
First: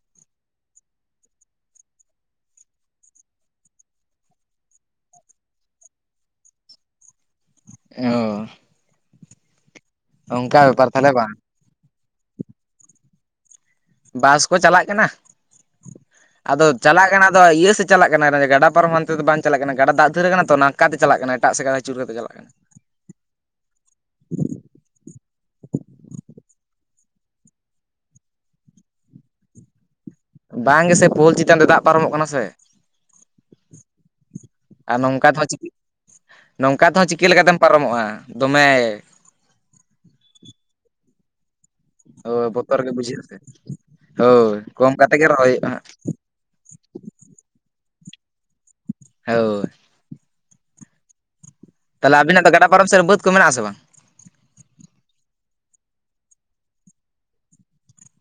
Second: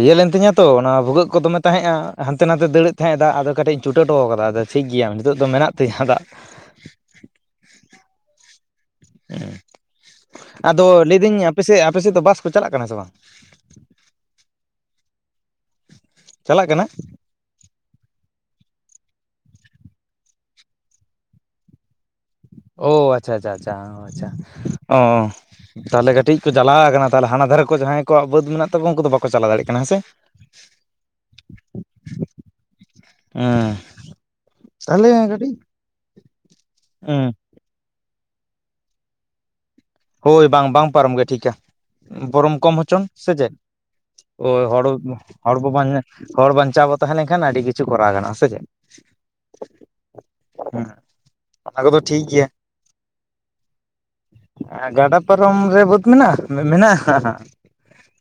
ᱤᱭᱟᱹ ᱞᱮᱱ ᱛᱤᱧᱟᱹ ᱛᱚ ᱚᱱᱟ ᱵᱷᱩᱜᱟᱹᱜ ᱠᱚ ᱫᱚᱢᱮ ᱛᱟᱦᱮᱸᱼᱟ ᱦᱟᱱᱛᱮ ᱱᱟᱸᱛᱮ ᱫᱟᱹᱲᱮᱫ ᱛᱟᱦᱮᱸᱜ-ᱟ ᱫᱟᱜ ᱟᱫᱚ ᱠᱟᱹᱴᱤᱡ ᱤᱧ ᱪᱩᱴᱟᱹ ᱚᱴᱚ ᱠᱟᱫᱟ ᱾ ᱴᱷᱤᱠ ᱜᱮᱭᱟ ᱱᱤᱸᱛᱳᱜ ᱫᱚ ᱢᱮᱱᱟᱜ ᱛᱤᱧᱟ ᱫᱟᱜ ᱾ ᱚ ᱾ ᱦᱮᱸ, ᱟᱫᱚ ᱵᱮᱯᱟᱨ ᱛᱟᱦᱚᱞᱮ ᱵᱟᱝ ᱞᱟᱹᱭᱫᱟᱹᱧ ᱟᱯᱮᱥᱮᱫ ᱟᱯᱮᱥᱮᱫ ᱫᱚ ᱵᱟᱥ ᱠᱚ ᱪᱟᱞᱟᱜ ᱠᱟᱱᱟ ᱥᱮ ᱵᱟᱝ? ᱵᱟᱥ ᱠᱚ ᱪᱟᱞᱟᱜ ᱠᱟᱱᱟ, ᱟᱫᱚ ᱪᱟᱞᱟᱜ ᱠᱟᱱᱟ ᱫᱚ ᱤᱭᱟᱹ ᱥᱮᱫ ᱪᱟᱞᱟᱜ ᱠᱟᱱᱟ, ᱜᱟᱰᱟ ᱯᱟᱨᱚᱢ ᱦᱟᱱᱛᱮ ᱫᱚ ᱵᱟᱝ ᱪᱟᱞᱟᱜ ᱠᱟᱱᱟ ᱜᱟᱰᱟ ᱫᱟᱜ ᱫᱷᱟᱹᱨ ᱠᱟᱱᱟ ᱛᱚ ᱱᱟᱝᱠᱟ ᱛᱮ ᱪᱟᱞᱟᱜ ᱠᱟᱱᱟ ᱮᱴᱟᱜ ᱥᱮᱫ ᱟᱹᱪᱩᱨ ᱠᱟᱛᱮ ᱪᱟᱞᱟᱜ ᱠᱟᱱᱟ ᱾ ᱚ ᱟᱪᱪᱷᱟ ᱟᱪᱪᱷᱟ ᱟᱪᱪᱷᱟ ᱟᱪᱪᱷᱟ, ᱚᱸ᱾ ᱛᱟᱦᱚᱞᱮ ᱠᱟᱹᱴᱤᱡ ᱠᱚ ᱡᱟᱞᱟᱣ ᱠᱟᱱᱟ ᱛᱟᱦᱚᱞᱮ ᱦᱟᱱᱟ ᱫᱷᱟᱨᱮ ᱠᱚ ᱡᱟᱦᱟᱸᱭ ᱠᱚᱣᱟᱜ ᱵᱟᱹᱫᱽ ᱢᱮᱱᱟᱜ ᱛᱟᱠᱚᱣᱟ ᱩᱱᱠᱩ ᱫᱚ ᱵᱟᱠᱚ ᱪᱟᱞᱟᱣ ᱫᱟᱲᱮᱜ ᱠᱟᱱᱟ ᱦᱮᱸ ᱥᱮ? ᱵᱟᱝ ᱜᱮᱥᱮ ᱯᱳᱞ ᱪᱮᱛᱟᱸᱱ ᱛᱮ ᱫᱟᱜ ᱯᱟᱨᱚᱢᱚᱜ ᱠᱟᱱᱟ ᱥᱮ ᱾ ᱦᱮᱸ ᱟᱨ ᱛᱟᱦᱚᱞᱮ ᱱᱚᱝᱠᱟ ᱛᱮᱦᱚ ᱠᱟᱹᱴᱤᱡ [unintelligible] ᱱᱚᱝᱠᱟ ᱛᱮᱦᱚᱸ ᱪᱤᱠᱟᱹ ᱦᱮᱸ ᱞᱮᱠᱟᱛᱮᱢ ᱯᱟᱨᱚᱢᱚᱜᱼᱟ? ᱫᱚᱢᱮ ᱦᱳᱭ, ᱵᱟᱝ ᱵᱟᱝ ᱯᱟᱨᱚᱢ ᱜᱮ ᱴᱷᱤᱠᱟ ᱾ ᱦᱳᱭ ᱵᱚᱨᱚᱢ ᱠᱚᱢ ᱵᱚᱛᱚᱨ ᱜᱮ ᱦᱚᱪᱚᱱ ᱵᱩᱡᱷᱟᱹᱜᱼᱟ ᱥᱮ ᱪᱮᱫ ᱦᱚᱲ ᱦᱳᱭ ᱦᱚᱲ ᱠᱚᱢ ᱠᱟᱛᱮ ᱜᱮ ᱨᱚᱦᱚᱭ ᱠᱚᱵᱚ ᱦᱩᱭᱩᱜᱼᱟ ᱵᱟᱝ ᱦᱚᱲ ᱵᱟᱧᱪᱟᱣ ᱵᱚ ᱛᱟᱦᱮᱸ ᱞᱮᱱᱠᱷᱟᱱ ᱟᱹᱰᱤ ᱠᱤᱪᱷᱩ ᱠᱚᱨᱟᱣ ᱜᱟᱱᱚᱜᱼᱟ ᱥᱮ ᱪᱮᱫ? ᱦᱳ ᱾ ᱦᱩᱸ ᱛᱟᱦᱚᱞᱮ ᱟᱵᱤᱱᱟᱸᱜ ᱫᱚ ᱜᱟᱰᱟ ᱯᱟᱨᱚᱢ ᱥᱮᱫ ᱨᱮ ᱵᱟᱹᱫᱽ ᱠᱚ ᱢᱮᱱᱟᱜᱼᱟ ᱥᱮ ᱵᱟᱝ? ᱜᱟᱰᱟ ᱯᱟᱨᱚᱢ ᱨᱮ ᱵᱟᱹᱫᱽ ᱢᱮᱱᱟᱜᱼᱟ ᱢᱮᱱᱟᱜᱼᱟ ᱦᱟᱸᱜ᱾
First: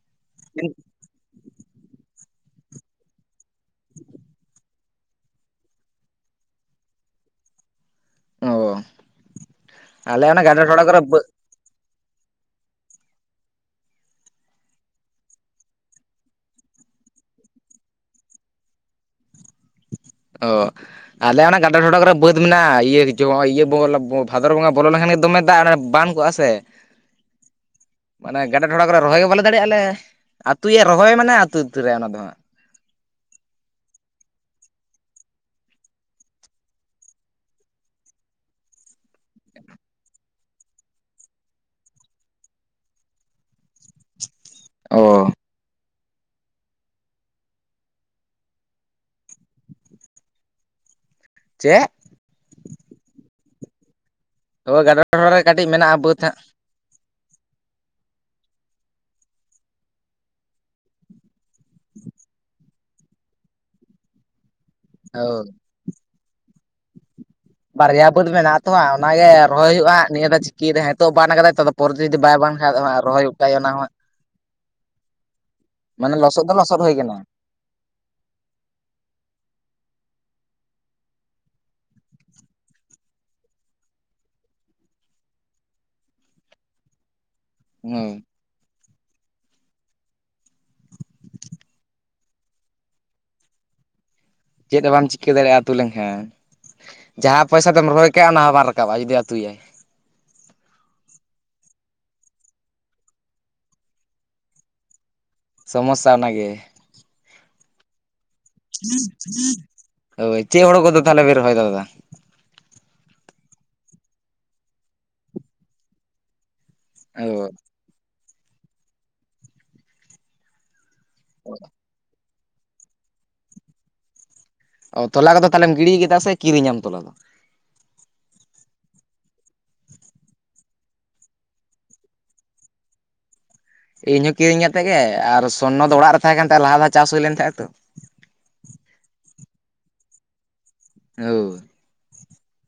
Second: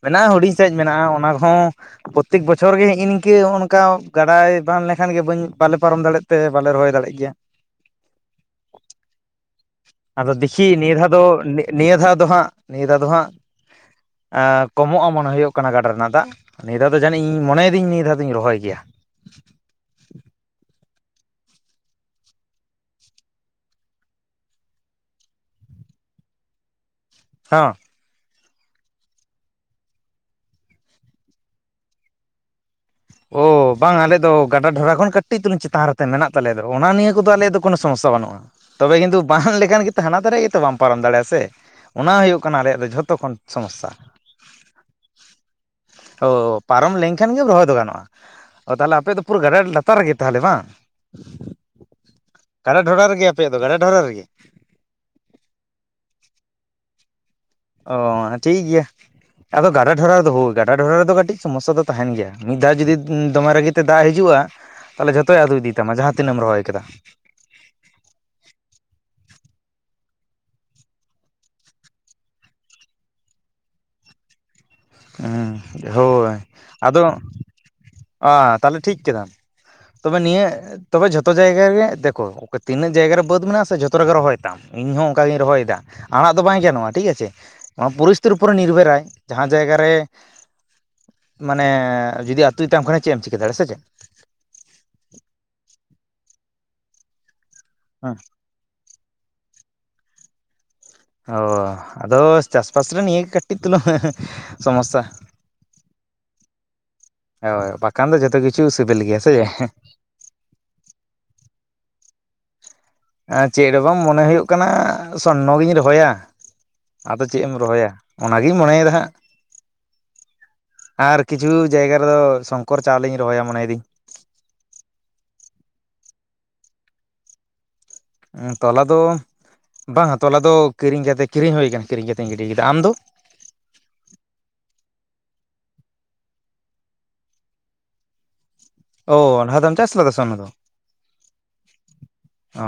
ᱢᱮᱱᱟᱜᱼᱟ ᱦᱩᱰᱤᱸᱧ ᱥᱟᱹᱦᱤᱡ ᱢᱮᱱᱟᱜᱼᱟ ᱚᱱᱟ ᱠᱚᱦᱚᱸ ᱯᱨᱚᱛᱮᱠ ᱵᱚᱪᱷᱚᱨ ᱜᱮ ᱦᱤᱜ-ᱤ ᱱᱤᱝᱠᱟᱹ ᱱᱚᱜ ᱱᱚᱠᱟ ᱜᱟᱰᱟᱭ ᱵᱟᱱ ᱞᱮᱠᱷᱟᱱ ᱜᱮ ᱵᱟᱹᱧ ᱵᱟᱞᱮ ᱯᱟᱨᱚᱢ ᱫᱟᱲᱮᱭᱟᱜᱼᱟ᱾ ᱛᱮ ᱵᱟᱞᱮ ᱨᱚᱦᱚᱭ ᱫᱟᱲᱮᱜ ᱜᱮᱭᱟ ᱚ ᱟᱞᱮ ᱟᱫᱚ ᱚᱱᱟ ᱫᱮᱠᱷᱤ ᱜᱟᱰᱟ ᱰᱷᱚᱰᱟ ᱱᱤᱭᱟᱹ ᱠᱚᱨᱮ ᱫᱷᱟᱣ ᱵᱟᱹᱫᱽ ᱱᱚᱜ ᱱᱤᱜ ᱱᱤᱭᱟᱹ ᱫᱷᱟᱣ ᱫᱚ ᱦᱟᱸᱜ ᱱᱤᱭᱟᱹ ᱫᱷᱟᱣ ᱫᱚ ᱦᱟᱸᱜ ᱟᱸ ᱠᱚᱢᱚᱜᱼᱟ ᱢᱚᱱᱮ ᱦᱩᱭᱩᱜ ᱠᱟᱱᱟ ᱜᱟᱰᱟ ᱨᱮᱱᱟᱜ ᱫᱟᱜ᱾ ᱱᱤᱭᱟᱹ ᱫᱷᱟᱣ ᱫᱚ ᱡᱟᱹᱱᱤᱡ ᱤᱧ ᱢᱚᱱᱮᱭᱮᱫᱟᱹᱧ ᱱᱤᱭᱟᱹ ᱫᱷᱟᱣ ᱫᱚᱸᱧ ᱨᱚᱦᱚᱭ ᱜᱮᱭᱟ᱾ ᱚᱻ ᱟᱞᱮ ᱚᱱᱟ ᱜᱟᱰᱟ ᱴᱚᱰᱟ ᱠᱚᱨᱮ ᱵᱟᱹᱫᱽ ᱢᱮᱱᱟᱜᱼᱟ ᱤᱭᱟᱹᱪᱳ ᱤᱭᱟᱹ ᱵᱚᱸ ᱵᱷᱟᱫᱚᱨ ᱵᱚᱸᱜᱟ ᱵᱚᱞᱚ ᱞᱮᱱᱠᱷᱟᱱ ᱜᱮ ᱫᱚᱢᱮ ᱫᱟᱜ ᱾ ᱵᱟᱱ ᱠᱚᱜᱼᱟ ᱥᱮ ᱦᱚᱸᱻ ᱢᱟᱱᱮ ᱜᱟᱰᱟ ᱰᱷᱚᱲᱟ ᱠᱚᱨᱮ ᱨᱚᱦᱚᱭ ᱜᱮ ᱵᱟᱞᱮ ᱫᱟᱲᱮᱭᱟᱜᱼᱟᱞᱮ ᱟᱹᱛᱩᱭᱟ ᱨᱚᱦᱚᱭ ᱢᱟᱱᱮ ᱟᱹᱛᱩ ᱩᱛᱟᱹᱨᱟ ᱚᱱᱟ ᱫᱚ ᱦᱟᱸᱜ ᱚᱻ ᱵᱟᱝ ᱟᱞᱮ ᱫᱚ ᱜᱟᱰᱟ ᱰᱷᱚᱰᱟ ᱠᱷᱚᱱ ᱠᱟᱹᱴᱤᱡ ᱛᱩᱞᱩᱸᱝ ᱪᱮᱛᱟᱱ ᱨᱮᱛᱮ ᱢᱮᱱᱟᱜ ᱛᱟᱞᱮᱭᱟ ᱫᱚ ᱚᱱᱟ ᱱᱤᱭᱟᱹ ᱠᱚᱫᱚ ᱟᱞᱮ ᱫᱚ ᱠᱚᱱᱳ ᱥᱚᱢᱚᱥᱥᱟ ᱵᱟᱹᱱᱩᱜᱼᱟ᱾ ᱛᱚᱵᱮ ᱠᱤᱸᱱᱛᱩ ᱵᱟᱱ ᱞᱮᱠᱟᱱ ᱜᱮᱛᱚ ᱦᱟᱱᱟ ᱫᱷᱟᱨᱮ ᱜᱮᱛᱚ ᱵᱟᱢ ᱯᱟᱨᱚᱢ ᱫᱟᱲᱮᱭᱟᱜᱼᱟ ᱥᱮ᱾ ᱚᱱᱟ ᱦᱩᱭᱩᱜ ᱠᱟᱱᱟ ᱟᱞᱮᱭᱟᱜ ᱫᱚ ᱡᱷᱚᱛᱚ ᱠᱷᱚᱱ ᱥᱚᱢᱚᱥᱥᱟ᱾ ᱚᱻ ᱚ ᱯᱟᱨᱚᱢ ᱞᱮᱱᱠᱷᱟᱱ ᱜᱮᱢ ᱨᱚᱦᱚᱭ ᱫᱚ ᱜᱟᱱᱚᱜᱼᱟ᱾ ᱚ ᱛᱟᱦᱚᱞᱮ ᱟᱯᱮ ᱫᱚ ᱯᱩᱨᱟᱹ ᱜᱟᱰᱟ ᱞᱟᱛᱟᱨ ᱨᱮᱜᱮ ᱛᱟᱦᱚᱞᱮ ᱵᱟᱝ? ᱪᱮᱫ? ᱜᱟᱰᱟ ᱰᱷᱚᱰᱟ ᱨᱮᱜᱮ ᱟᱯᱮᱭᱟᱜ ᱫᱚ ᱜᱟᱰᱟ ᱰᱷᱚᱰᱟ ᱨᱮᱜᱮ? ᱦᱚᱭ ᱜᱟᱰᱟ ᱰᱚᱰᱷᱟ ᱨᱮ ᱠᱟᱹᱴᱤᱡ ᱢᱮᱱᱟᱜᱼᱟ ᱵᱟᱹᱫᱽ ᱦᱟᱸᱜ᱾ ᱚᱻ ᱴᱷᱤᱠ ᱜᱮᱭᱟ ᱟᱫᱚ ᱜᱟᱰᱟ ᱰᱷᱚᱰᱟ ᱨᱮᱫᱚ ᱦᱳᱭ ᱜᱟᱰᱟ ᱰᱷᱚᱰᱟ ᱨᱮᱫᱚ ᱠᱟᱹᱴᱤᱡ ᱥᱚᱢᱚᱥᱟ ᱫᱚ ᱛᱟᱦᱮᱱ ᱜᱮᱭᱟ ᱢᱤᱫ ᱫᱷᱟᱣ ᱡᱩᱫᱤ ᱫᱚᱢᱮ ᱨᱟᱹᱜᱤ ᱛᱮ ᱫᱟᱜ ᱦᱤᱡᱩᱜᱼᱟ ᱛᱟᱦᱚᱞᱮ ᱡᱚᱛᱚᱭ ᱦᱳᱭ ᱟᱹᱛᱩ ᱤᱫᱤᱭᱟ᱾ ᱛᱟᱢᱟ ᱡᱟᱦᱟᱸ ᱛᱤᱱᱟᱹᱜ ᱮᱢ ᱨᱚᱦᱚᱭ ᱠᱟᱫᱟ᱾ ᱵᱟᱨᱭᱟ ᱵᱟᱹᱫᱽ ᱢᱮᱱᱟᱜ ᱦᱟᱛᱚ ᱦᱟᱸᱜ ᱚᱱᱟᱜᱮ ᱨᱚᱦᱚᱭ ᱦᱩᱭᱩᱜᱼᱟ ᱱᱤᱭᱟᱹ ᱫᱷᱟᱣ ᱪᱤᱠᱤ ᱫᱟᱭ ᱦᱮᱸᱛᱚᱜ ᱵᱟᱱ ᱟᱠᱟᱫᱟᱭ᱾ ᱯᱚᱨᱮᱛᱮ ᱡᱩᱫᱤ ᱵᱟᱭ ᱵᱟᱱ ᱠᱷᱟᱭ ᱫᱚ ᱦᱟᱸᱜ ᱨᱚᱦᱚᱭ ᱦᱚᱸ ᱠᱟᱜ ᱦᱩᱭᱩᱜᱼᱟ ᱚᱱᱟ ᱦᱚᱸ᱾ ᱢᱟᱱᱮ ᱦᱳᱭ ᱞᱚᱥᱚᱫ ᱫᱚ ᱞᱚᱥᱚᱫ ᱦᱩᱭ ᱟᱫᱚ ᱟᱸ ᱠᱟᱱᱟ ᱛᱟᱦᱞᱮ ᱴᱷᱤᱠ ᱠᱮᱫᱟᱢ᱾ ᱛᱚᱵᱮ ᱱᱤᱭᱟᱹ᱾ ᱛᱚᱵᱮ ᱡᱚᱛᱚ ᱡᱟᱭᱜᱟ ᱨᱮᱜᱮ ᱫᱮᱠᱚ ᱛᱤᱱᱟᱹᱜ ᱡᱟᱭᱜᱟ ᱨᱮ ᱵᱟᱹᱫᱽ ᱢᱮᱱᱟᱜᱼᱟ ᱥᱮ ᱡᱚᱛᱚ ᱨᱮᱜᱮ ᱨᱚᱦᱚᱭ ᱛᱟᱢ᱾ ᱤᱧ ᱦᱚᱸ ᱚᱱᱠᱟᱜᱤᱧ ᱨᱚᱦᱚᱭᱫᱟ ᱟᱲᱟᱜ ᱫᱚ ᱵᱟᱭ ᱜᱟᱱᱚᱜᱼᱟ ᱴᱷᱤᱠ ᱟᱪᱷᱮ ᱦᱳᱭ ᱯᱚᱨᱤᱥᱛᱷᱤᱛᱤ ᱩᱯᱚᱨᱮ ᱱᱤᱨᱵᱷᱚᱨᱟᱭ ᱡᱟᱦᱟᱸ᱾ ᱡᱟᱭᱜᱟ ᱨᱮ ᱢᱟᱱᱮ ᱡᱩᱫᱤ ᱟᱛᱳᱭᱛᱟᱢ ᱠᱷᱟᱱ ᱪᱮᱫ ᱮᱢ ᱪᱤᱠᱟᱹ ᱫᱟᱲᱮᱭᱟᱜᱼᱟ ᱥᱮ ᱪᱮᱫ? ᱪᱮᱫ ᱦᱚᱸ ᱵᱟᱢ ᱪᱤᱠᱟᱹ ᱫᱟᱲᱮᱭᱟᱜᱼᱟ ᱟᱹᱛᱩ ᱞᱮᱱᱠᱷᱟᱱ ᱡᱟᱦᱟᱸ ᱯᱚᱭᱥᱟ ᱛᱮᱢ ᱨᱚᱦᱚᱭ ᱦᱮᱸ ᱠᱟᱜᱼᱟ ᱚᱱᱟ ᱦᱚᱸ ᱵᱟᱢ ᱨᱟ.. ᱠᱟᱵᱼᱟ ᱡᱩᱫᱤ ᱟ. ᱛᱩᱭᱟᱭ᱾ ᱚᱸ ᱟᱫᱚ ᱪᱟᱥᱵᱟᱥ ᱨᱮ ᱱᱤᱭᱟᱹ ᱜᱮ ᱠᱟᱹᱴᱤᱡ ᱛᱩᱞᱩᱝ ᱥᱚᱢᱚᱥᱟ᱾ ᱥᱚᱢᱚᱥᱟ ᱚᱱᱟᱜᱮ᱾ ᱦᱳᱭ ᱵᱟᱠᱷᱟᱱ ᱫᱚ ᱡᱚᱛᱚ ᱜᱤ᱾ ᱦᱳᱭ ᱪᱮᱫ ᱦᱳᱲᱳ ᱠᱚᱫᱚ ᱛᱟᱦᱚᱞᱮ ᱵᱮᱱ ᱨᱚᱦᱚᱭ ᱫᱟ ᱫᱟᱫᱟ? ᱪᱮᱫ ᱨᱮ ᱵᱟᱝ ᱢᱚᱱᱮ ᱦᱩᱭᱩᱜ ᱠᱟᱱᱟ ᱥᱚᱨᱱᱚ ᱜᱤᱧ ᱨᱚᱦᱚᱭᱟ ᱟᱫᱚ ᱪᱮᱫ ᱮᱢ ᱨᱚᱦᱚᱭᱟ᱾ ᱚᱱᱟᱜᱤᱧ ᱢᱚᱱᱮᱭ-ᱫᱟ ᱦᱟᱸᱜ ᱟᱨ ᱠᱤᱪᱷᱩ ᱡᱟᱭᱜᱟ ᱨᱮᱫᱚ ᱥᱚ ᱠᱚᱨ ᱪᱟᱣᱞᱮᱧ ᱨᱚᱦᱚᱭᱟ ᱢᱚᱱᱮᱭ ᱫᱟ. ᱧ᱾ ᱚᱸ ᱛᱚᱞᱟ ᱠᱚᱫᱚ ᱛᱟᱦᱚᱞᱮ ᱜᱤᱲᱤ ᱠᱮᱫᱟ ᱥᱮ ᱠᱤᱨᱤᱧᱟᱢ ᱛᱚᱞᱟ ᱫᱚ? ᱛᱚᱞᱟ ᱫᱚ ᱵᱟᱝᱼᱟ ᱛᱚᱞᱟ ᱫᱚ ᱠᱤᱨᱤᱧ ᱠᱟᱛᱮ ᱠᱤᱨᱤᱧ ᱦᱩᱭ ᱟᱠᱟᱱᱟ ᱠᱤᱨᱤᱧ ᱠᱟᱛᱮᱧ ᱜᱤᱰᱤ ᱠᱮᱫᱟ ᱟᱢ ᱫᱚ? ᱤᱧᱦᱚᱸ ᱠᱤᱨᱤᱧ ᱠᱟᱛᱮ ᱜᱮ ᱟᱨ ᱥᱚᱨᱱᱚ ᱫᱚ ᱚᱲᱟᱜ ᱨᱮ ᱛᱟᱦᱮᱸ ᱠᱟᱱ ᱛᱮ ᱞᱟᱦᱟ ᱫᱷᱟᱣ ᱪᱟᱥ ᱦᱩᱭ ᱞᱮᱱ ᱛᱟᱦᱮᱸᱼᱟ ᱛᱚ᱾ ᱚᱸ ᱞᱟᱦᱟ ᱫᱷᱟᱢ ᱪᱟᱥ ᱞᱮᱫᱟ ᱥᱚᱨᱱᱚ ᱫᱚ? ᱦᱳᱭ᱾ ᱚ